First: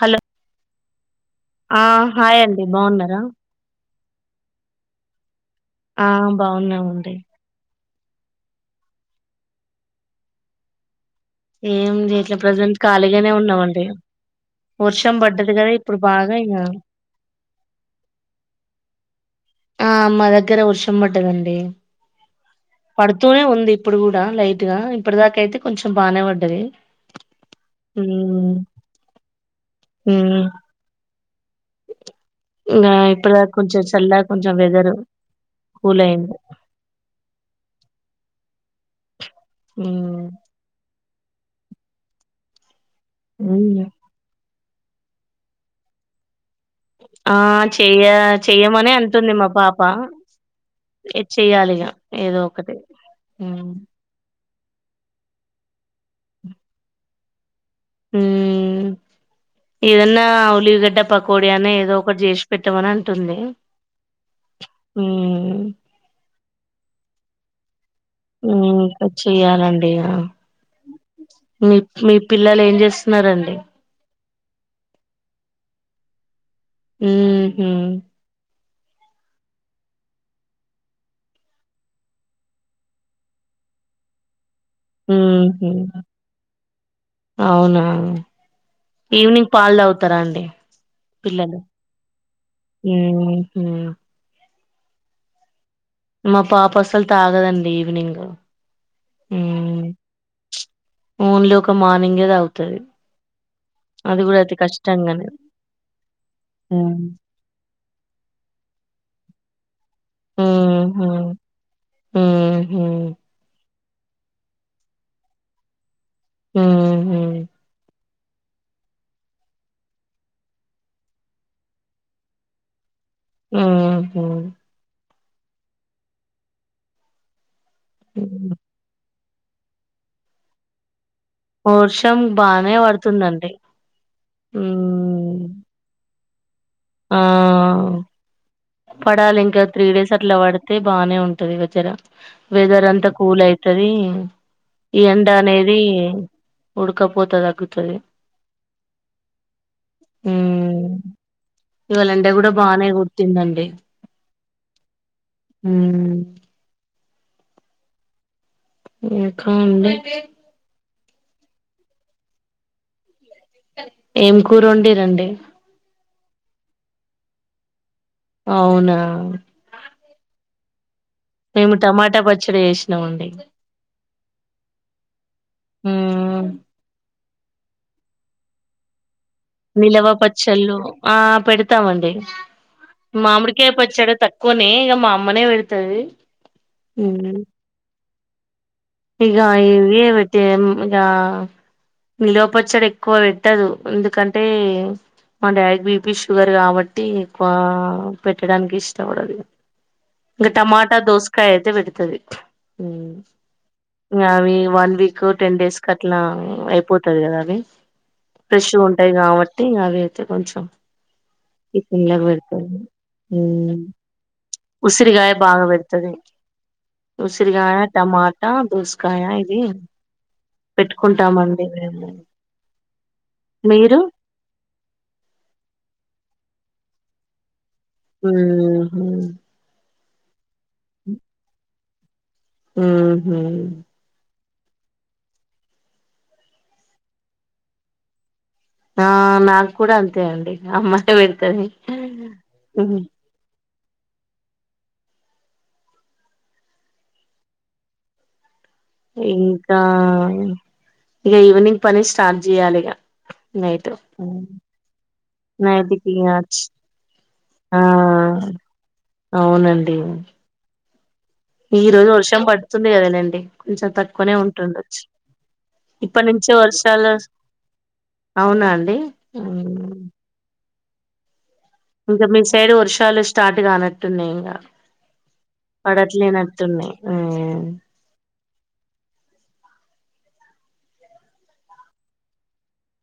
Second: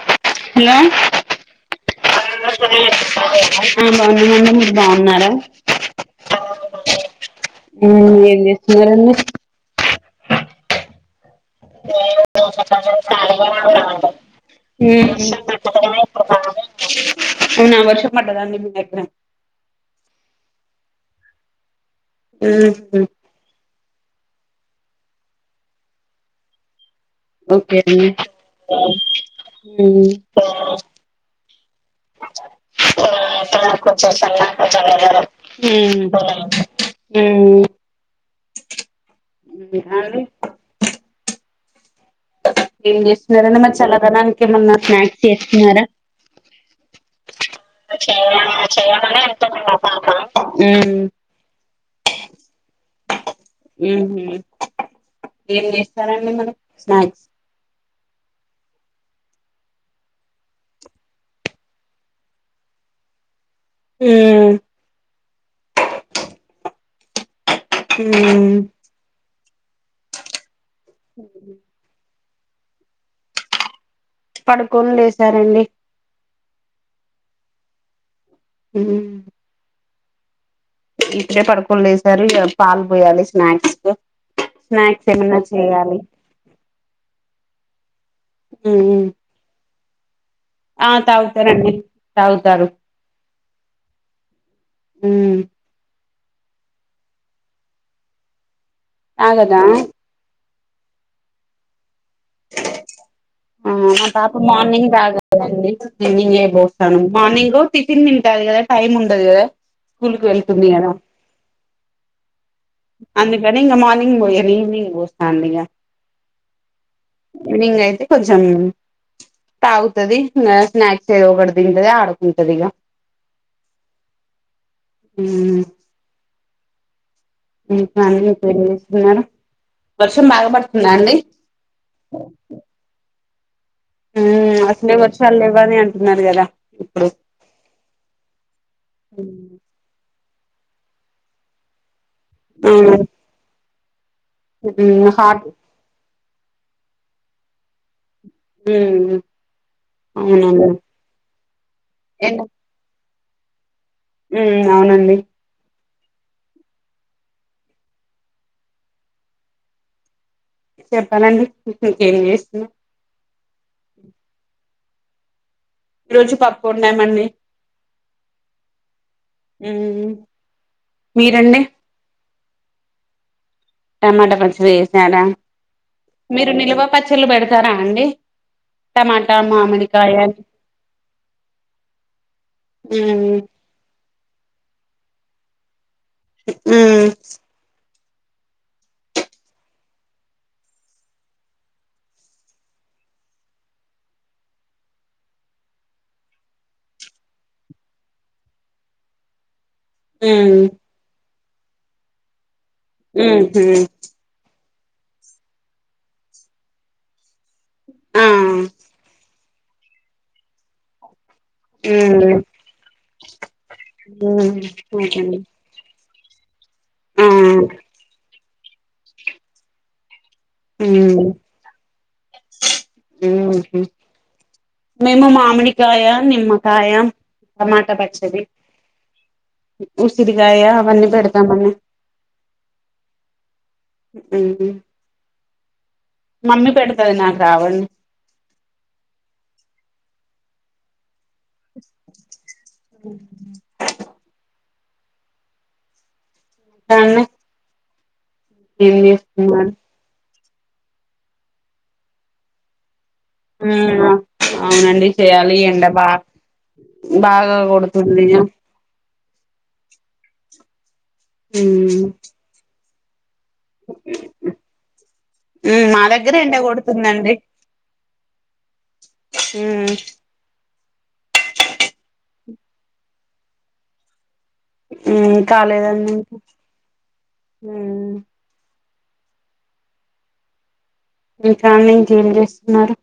Hello hello ఆ hi అండి బాగున్నారా [unintelligible] ఆ బావున్నాండి మీరు బావున్నారా ఆ బాగున్నామండి వ్మ్ ఏం చేస్తున్నారండి ఏం జేయట్లే ప్రజెంట్ ఖాళీగానే ఉన్నామండి వర్షం పడ్డది కదా ఇప్పుడు బాగా ఇంగ అవునా వర్షం పడ్డాదా నీ మీ దగ్గర ఆ మా దగ్గర వర్షం పడ్డదండి ఉహు తూనే ఉంది ఇప్పుడు కూడా లైట్ గా ఇప్పుడు దాకా అయితే కొంచెం బానే పడ్డది ఓకే అండి ఉమ్ ఆ ఉమ్ ఇంగా ఇప్పుడు దాకా కొంచెం చల్లగా కొంచెం వెదర్ కూల్ అయింది ఉమ్ ఉమ్ ఏం చేస్తున్నరండి మరి ఉమ్ చలదనానికి ఏమన్నా స్నాక్స్ చేస్తున్నారా ఆ చెయ్య చెయ్యమనే అంటుంది మా పాప ఉమ్ చెయ్యాలిగా ఏదో ఒకటి ఉమ్ ఉహు ఏం చేస్తారండి మరీ స్నాక్స్ హమ్ ఏదన్నా ఉల్లిగడ్డ పకోడి అనే ఏదో ఒకటి చేసి పెట్టామని అంటుంది ఉమ్ హమ్ ఉమ్ ఏంటో చెయ్యాలండి ఇగ మీ పిల్లలు ఏం చేస్తున్నారండి పడుకొని లేసారండి ఉహూ ఉమ్ ఇప్పుడే పడుకోనీ లేసారు ఇక పాలు పోయాలి స్నాక్స్ స్నాక్స్ ఏమన్నా మ్మ్ హు చేయాలి అవునా ఉమ్ ఈవినింగ్ పాలు తాగుతారా అండి ఆ తాగుతారండి తాగుతారు ఉహు ఉమ్ మా పాప అసలు తాగదండి ఈవినింగ్ తాగదా మ్మ్ ఓన్లీ ఒక మార్నింగే తాగుతది ఆ మా అది కూడా పాప అతి మార్నింగ్ కష్టంగానే తాగదండి ఈవినింగే పోస్తాను మ్మ్ మార్నింగ్ టిఫిన్ తింటాది కదా టైమ్ ఉండదు కదా స్కూల్ కి వెళ్తుంది కదా మ్మ్ హు మ్మ్ హు అందుకనీ మార్నింగ్ పోయను ఈవనింగ్ పోస్తా అండి ఇగ ఉహు ఈవినింగ్ అయితే కొంచెం తాగుతది స్నాక్స్ ఏదోఒకటి తింటది ఆడుకుంటది ఇక ఉహూ ఉమ్ ఇకా అండి ఏం చేస్తున్నారు వర్షం బాగా పడుతుందా అండి వోర్షం బానే పడుతుందండి అసలే వర్షాలు మ్మ్ లేవని అంటున్నారు కదా ఇప్పుడు ఆ పడాలింక త్రీ డేస్ అట్లా పడితే బానే ఉంటది వేదర్ వెదర్ మ్మ్ అంతా కూల్ అయితది ఈ మ్మ్ ఎండ హాట్ అనేది ఉడకపోత తగ్గుతది అవునవును మ్మ్ ఇవాళ ఎండ కూడా బాగానే కూర్తుందండి ఉమ్ అవునండి హ ఏకా ఉన్నాయ్ చెప్పాలండి ఇంకేం చేస్తున్నావ్ ఏం కూర వండిర్రు అండి ఈ రోజు పప్పు వండాము అండి అవునా ఉ మీరు అండి మేము టమాటా పచ్చడి చేసినాం అండి టమాటా పచ్చిడి చేసినారా మ్మ్ మీరు నిల్వ పచ్చళ్ళు పెడతారా అండి టమాటా మామ్ నిల్వ పచ్చళ్ళు ఆ పెడతామండి మ్మ్ మామిడి కే పచ్చాడ తక్కువనే ఇగ మా అమ్మనే పెడతది మ్మ్ ఊ ఇగా ఇవే పెట్టే మ్ గా నిల్వ పచ్చడి ఎక్కువ పెట్టదు ఎందుకంటే మా డాడీకి బిపీ షుగర్ కాబట్టి ఎక్కువ పెట్టడానికి ఇష్టపడదు ఇగ ఇంకా మ్మ్ టమాటా దోసకాయ అయితే పెడుతది ఉహు అవి వన్ వీక్ టెన్ డేస్ క అట్లా అయిపోతది కదా అవి ఆ ఫ్రెష్ ఉంటాయి కాబట్టి ఇంగ అవి అయితే కొంచెం టిపిన్ లా మ్మ్ పెడుతది ఉ మ్మ్ ఉసిరికాయ ఓకేండి బాగా పెడుతది ఆ ఉసిరిగాయ, టమాటా, దోసకాయ ఇది మ్మ్ పెట్టుకుంటామండి మేము మ్హు మీరు మేము మామిడికాయ, నిమ్మకాయ, టమాట పచ్చడి ఉహు ఉసిరికాయ అవన్నీ పెడతామును ఉహు ఊ మమ్మీ పెడతది నాకు రావండి ఆ నాకు కూడా అంతే అండి అమ్మా పెడతది అను చేస్తున్నారు ఇంకా ఇగ ఈవెనింగ్ పని స్టార్ట్ చేయాలి ఇగ ఉనా అవునండి చేయాలి ఎండ నైట్ కి బాగా బాగా ఆ కొడుతుంది ఇగ అవునండి ఈ మ్మ్ రోజు వర్షం పడుతుంది కదా నండి కొంచెం తక్కువనే ఉంటుండొచ్చు ఉమ్ మా ఇప్పటి దగ్గర నుంచే ఎండ వర్షాలు వస్ కొడుతుందండి అవునా అండి ఉమ్ ఇంకా మీ సైడ్ వర్షాలు స్టార్ట్ కానట్టున్నాయి ఇంకా ఉమ్ కాలేదండి ఇంకా పడట్లేనట్టున్నాయి ఉ ఉమ్ ఇంకా మీ ఇంట్లో ఏం చేస్తున్నారు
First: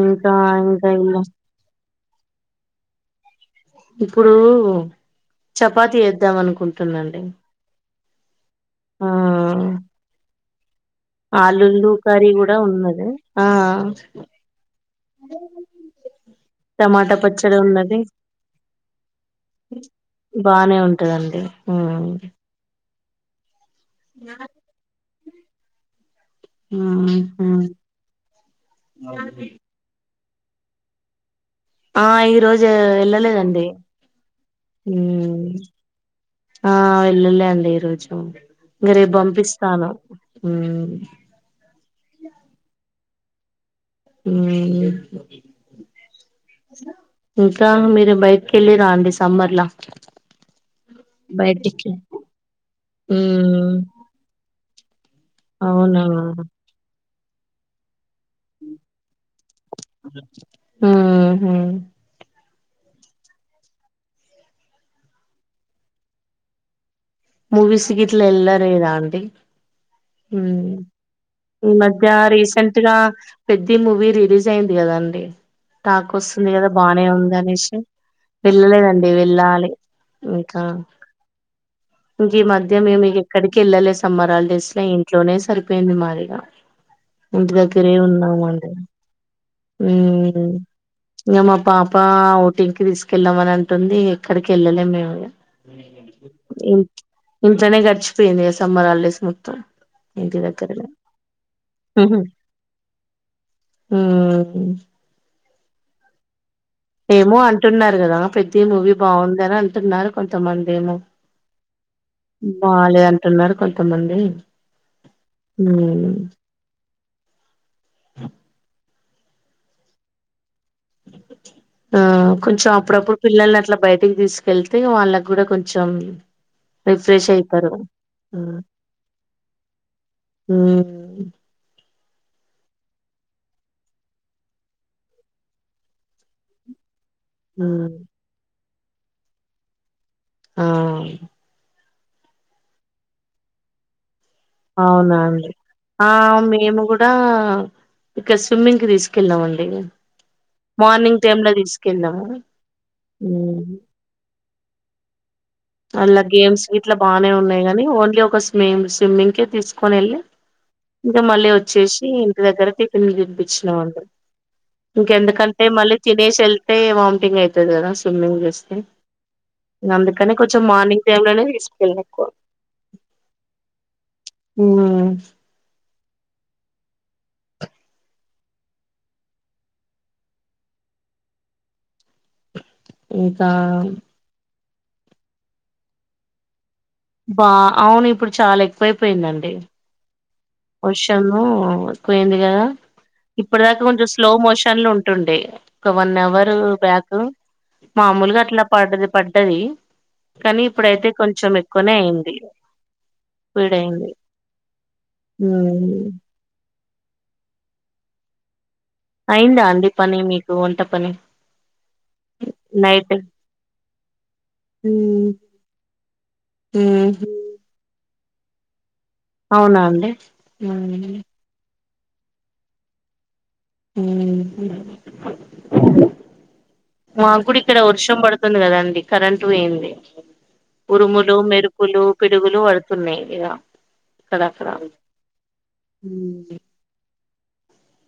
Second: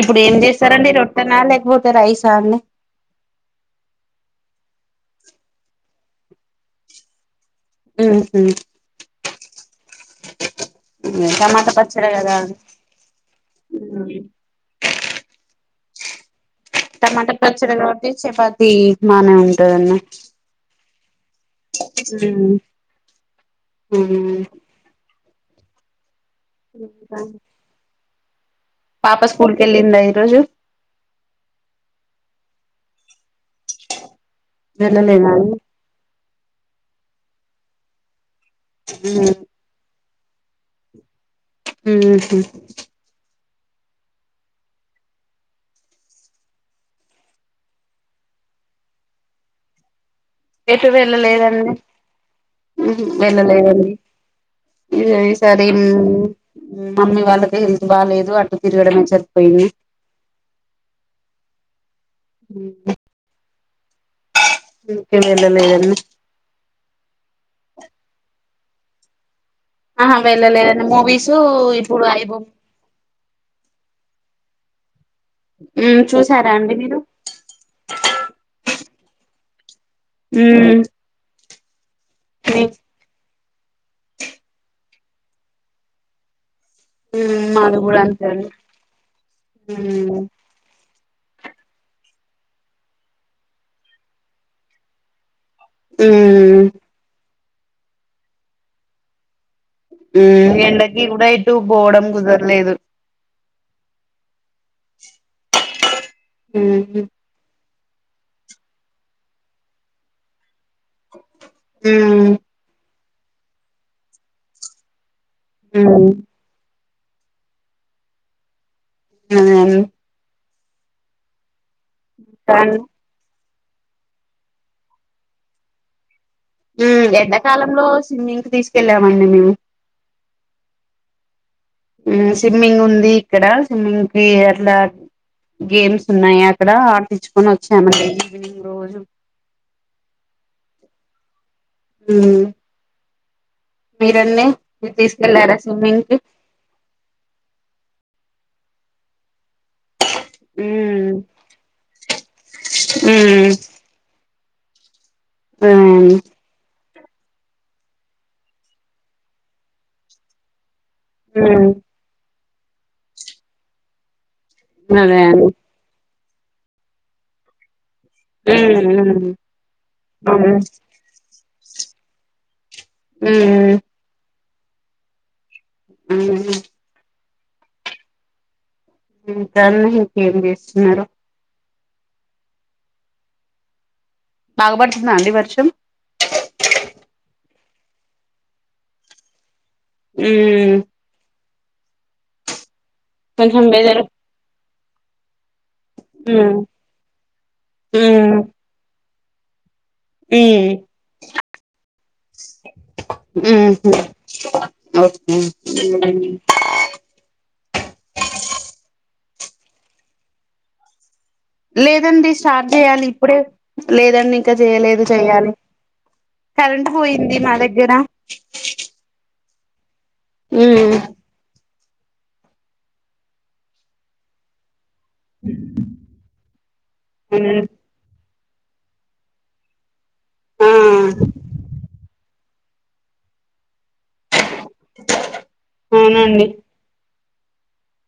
ఇప్పుడు ఇంకా ఏం ఇంకా చేసరండి ఇలా రొట్టెనా లేకపోతే రైస్ అండి ఇప్పుడు చపాతి చేద్దాం అనుకుంటున్నా అండి ఉహు ఆ ఆ టమాటా ఆలులు పచ్చడి కర్రీ కదా కూడా ఉన్నద ఆ ఆ టమాటా పచ్చడి కాబట్టి చపాతి బానే ఉంటది అండి బానే ఉంటదండి ఉమ్. ఉం ఉం ఉమ్, ఇంకా ఉమ్. పాప, స్కూల్ కి వెళ్లిందా ఈరోజు? ఆ, ఈరోజు వెళ్లలేదండి. వెళ్లలేదా అండి ఆ, వెళ్లలేదండి ఈరోజు. ఇగ రేపు ఉమ్ పంపిస్తాను ఉం. హు హామ్ ఉం ఇంకా మీరు బయటకి వెల్లిరా అండి? సమ్మర్ ల. ఎటూ వెళ్లలేదండి. హు హామ్, మ్మ్ వెళ్లలేదండి ఇగ ఈసారి. అవునా ఉం. మమ్మీ వాళ్లకి హెల్త్ బాలేదు. అట తిరగడమేచరిపోయింది. మ్మ్ హ్మ్ అందుకే వెళ్లలేదండి. మూవీస్ గిట్ల, ఎల్లలేదా అంటీ. ఆహా ఉం వెళ్ళలేదండి మూవీస్ ఈ ఇప్పుడు మధ్య ఐబొమ్మ రీసెంట్. గా పెద్ది మూవీ రిలీజ్ అయింది కదాండి. టాక్ వస్తుంది చూసారా గదా, అండి మీరు బానే ఉందనేసి. వెళ్లలేదండి వెళ్లాలి. ఇంకా మ్మ్ ఇంకా ఈ మధ్య మేమీగా ఎక్కడికి వెళ్లలే, సమ్మర హాల్డేస్ల ఇంట్లోనే సరిపోయింది మాదిగా. ఇంటి మాది దగ్గరే కూడా అంతే అండి ఉన్నామండి. మ్మ్ ఉం ఇగ, మా పాప ఔటింగ్కి తీసుకెళ్లామని అంటుంది. ఎక్కడికి వెళ్లే మేము ఇగ. ఉం ఇం ఇంట్లనే గడిచిపోయింది, గా సమ్మర్ ఆల్డేస్ మొత్తం. ఇంటి ఉం. దగ్గరనే ఎండకి గూడా, ఏటు పోవడం కుదరలేదు. హు హామ్ హు హామ్ ఏమో అంటున్నారు కదా, పెద్ది మూవీ బాగుంది అని అంటున్నారు. కొంతమంది ఏమో? ఉం బాలేదు అంటున్నారు కొంతమంది ఉం మ్మ్ [unintelligible] ఆ కొంచెం అండి. అప్పుడప్పుడు పిల్లల్ని అట్లా, బయటికి తీసుకెళ్తే వాళ్ల గూడా కొంచెం. ఉం, రిఫ్రెష్ ఎండ అయితారు కాలంలో స్విమ్మింగ్ కి, తీసుకెళ్ళామండి మేము. ఉం ఉం స్విమ్మింగ్ ఉంది, ఇక్కడ స్విమ్మింగ్ కి అట్లా. గేమ్స్ ఉన్నాయి అక్కడ, ఆడిపిచుకొని ఉమ్ వచ్చామండి ఈవినింగ్ రోజు. ఆ ఉం మీరండి మీరు అవునండి. తీసుకెళ్లారా స్విమ్మింగ్ ఆ కి మేము గూడా. గూడా, ఇక్కడ స్విమ్మింగ్ కి తీసుకెళ్ళామండి. ఉమ్, మార్నింగ్ టైమ్ లో, తీసుకెళ్లము. ఉమ్, ఉం ఉమ్, అల్లా గేమ్స్ గీట్లా బాగానే ఉన్నాయి గానీ, ఓన్లీ ఒక స్విమ్ స్విమ్మింగ్ కే తీసుకొని వెళ్లి. ఇగ మళ్లీ ఉమ్, వచ్చేసి ఇంటి దగ్గర టిఫిన్ తినిపించినాం అండి అదే అండి. ఇంకెందుకంటే మళ్లీ తినేసి వెళ్తే వామిటింగ్ అయితది గదా, స్విమ్మింగ్ జేస్తే ఉమ్, ఉమ్, ఇంగ అందుకని అవును. కొంచెం మార్నింగ్ టైమ్లనే, తీసుకెళ్లిన ఎక్కువ మ్మ్ మ్మ్ ఆ మ్మ్ మ్మ్ ఇంకండి ఇంకేం జేస్తున్నారు ఇక బాగాపడుతుందా అండి వర్షం బా అవును ఇప్పుడు చాలా ఎక్కువైపోయిందండి మ్మ్ వర్షము ఎక్కువయింది కదా ఇప్పుడు దాకా కొంచెం స్లో మోషన్లు ఉంటుండే ఒక వన్ అవర్ ఉమ్, బ్యాక్ ఉమ్, మామూలుగా అట్ల పడ్డది పడ్డది కానీ ఉమ్, ఇప్పుడైతే కొంచెం ఎక్కువనే అయింది ఉమ్, స్పీడ్ అయింది ఉమ్. [inaudible] అయిందా అండి పని మీకు వంట పని లేదండి స్టార్ట్ చేయాలి నైట్ ఇప్పుడే లేదండి ఇంకా చేయలేదు ఉమ్, చెయ్యాలి కరెంట్ ఉమ్. పోయింది మా దగ్గర అవునా అండి ఉమ్ మ్మ్ మ్మ్ మాకు కూడా ఇక్కడ వర్షం పడు తంది కదండి కరెంటు పోయింది ఆ ఉరుములు మెరుప [inaudible] పులు పిడుగులు పడుతున్నాయి ఈడ అక్కడ అక్కడ అవునండి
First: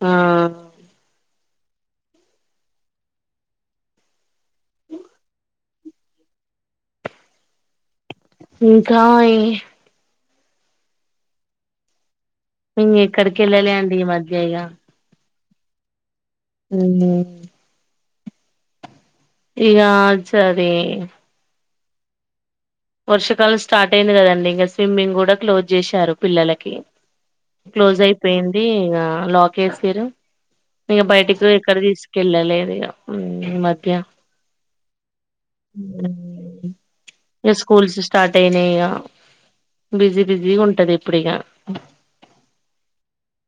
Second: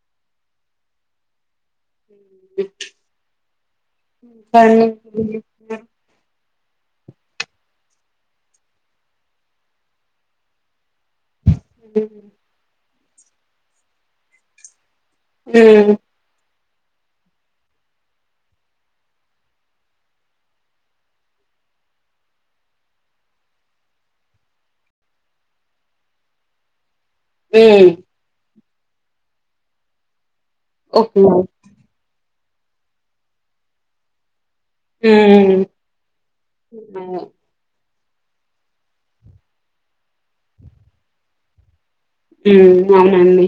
ఆ [unintelligible] ఇంకా ఏ మ్మ్ ఇంగేక్కడికి వెళ్ళలే అండి ఈ మధ్య ఇగ మ్మ్ మ్మ్ ఇగ సరే వర్షకాలం స్టార్ట్ అయ్యింది కదండి ఇంగ స్విమ్మింగ్ కూడా క్లోజ్ చేశారు పిల్లలకి క్లోజ్ అయిపోయింది ఇగ లాక్ ఏసిర్రు ఇక ఓకే బయటికు ఎక్కడ తీసుకెళ్ళలేదు ఇగ ఈ మధ్య ఉమ్ [inaudible] ఇగ స్కూల్స్ స్టార్ట్ అయినాయి ఇగ బిజీ బిజీ గుంటది ఇప్పుడు ఇగ మ్మ్ అవునండి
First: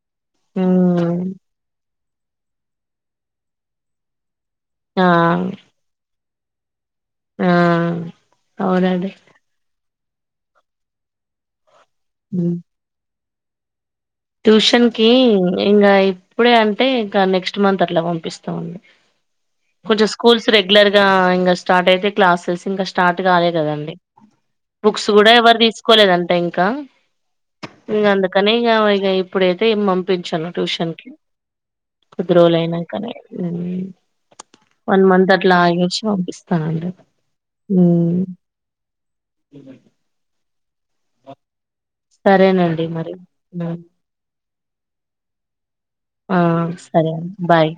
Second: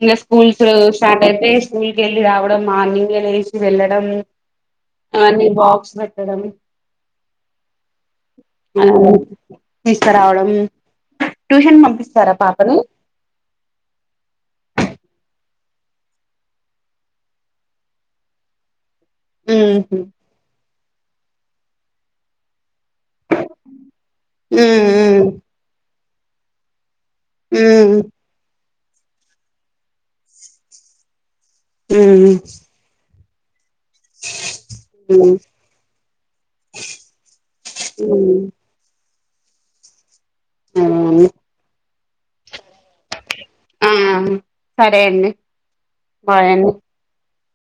ఇంగ స్కూల్స్ స్టార్ట్ అయితే స్కూల్ కెళ్ళి రావడం మార్నింగే లేసి వెళ్ళడం ఆ అవన్నీ బాక్స్ పెట్ మేడమ్ ఆ ఆ అవునండి తీసుకురావడం ట్యూషన్ కు పంపిస్తారా ఉమ్ పాపని ట్యూషన్ కి ఇంగ ఇప్పుడే అంటే ఇంకా నెక్స్ట్ మంత్ అట్ల పంపిస్తామండి ఉమ్ కొంచెం స్కూల్స్ రెగ్యులర్ గా ఇంగ స్టార్ట్ అయితే క్లాసెస్ ఇంకా స్ట స్టార్ట్ కాలే కదండి బుక్స్ ఉమ్ కూడా ఎవరు తీసుకోలేదంట ఇంకా ఉమ్ ఇంగ అందుకని ఇగ ఇగ ఇప్పుడైతే ఏం పంపించను ట్యూషన్ కి ఉమ్ కొద్ది రోజులయినంకనే వన్ మంత్ ఉమ్ అట్లా ఆగేసి పంపిస్తా నండి ఉమ్ ఉ ఉ సరేనండి మరి బాయ్ ఆ సరే అండి ఆ బాయ్ అండి సరే ఆన్ బాయ్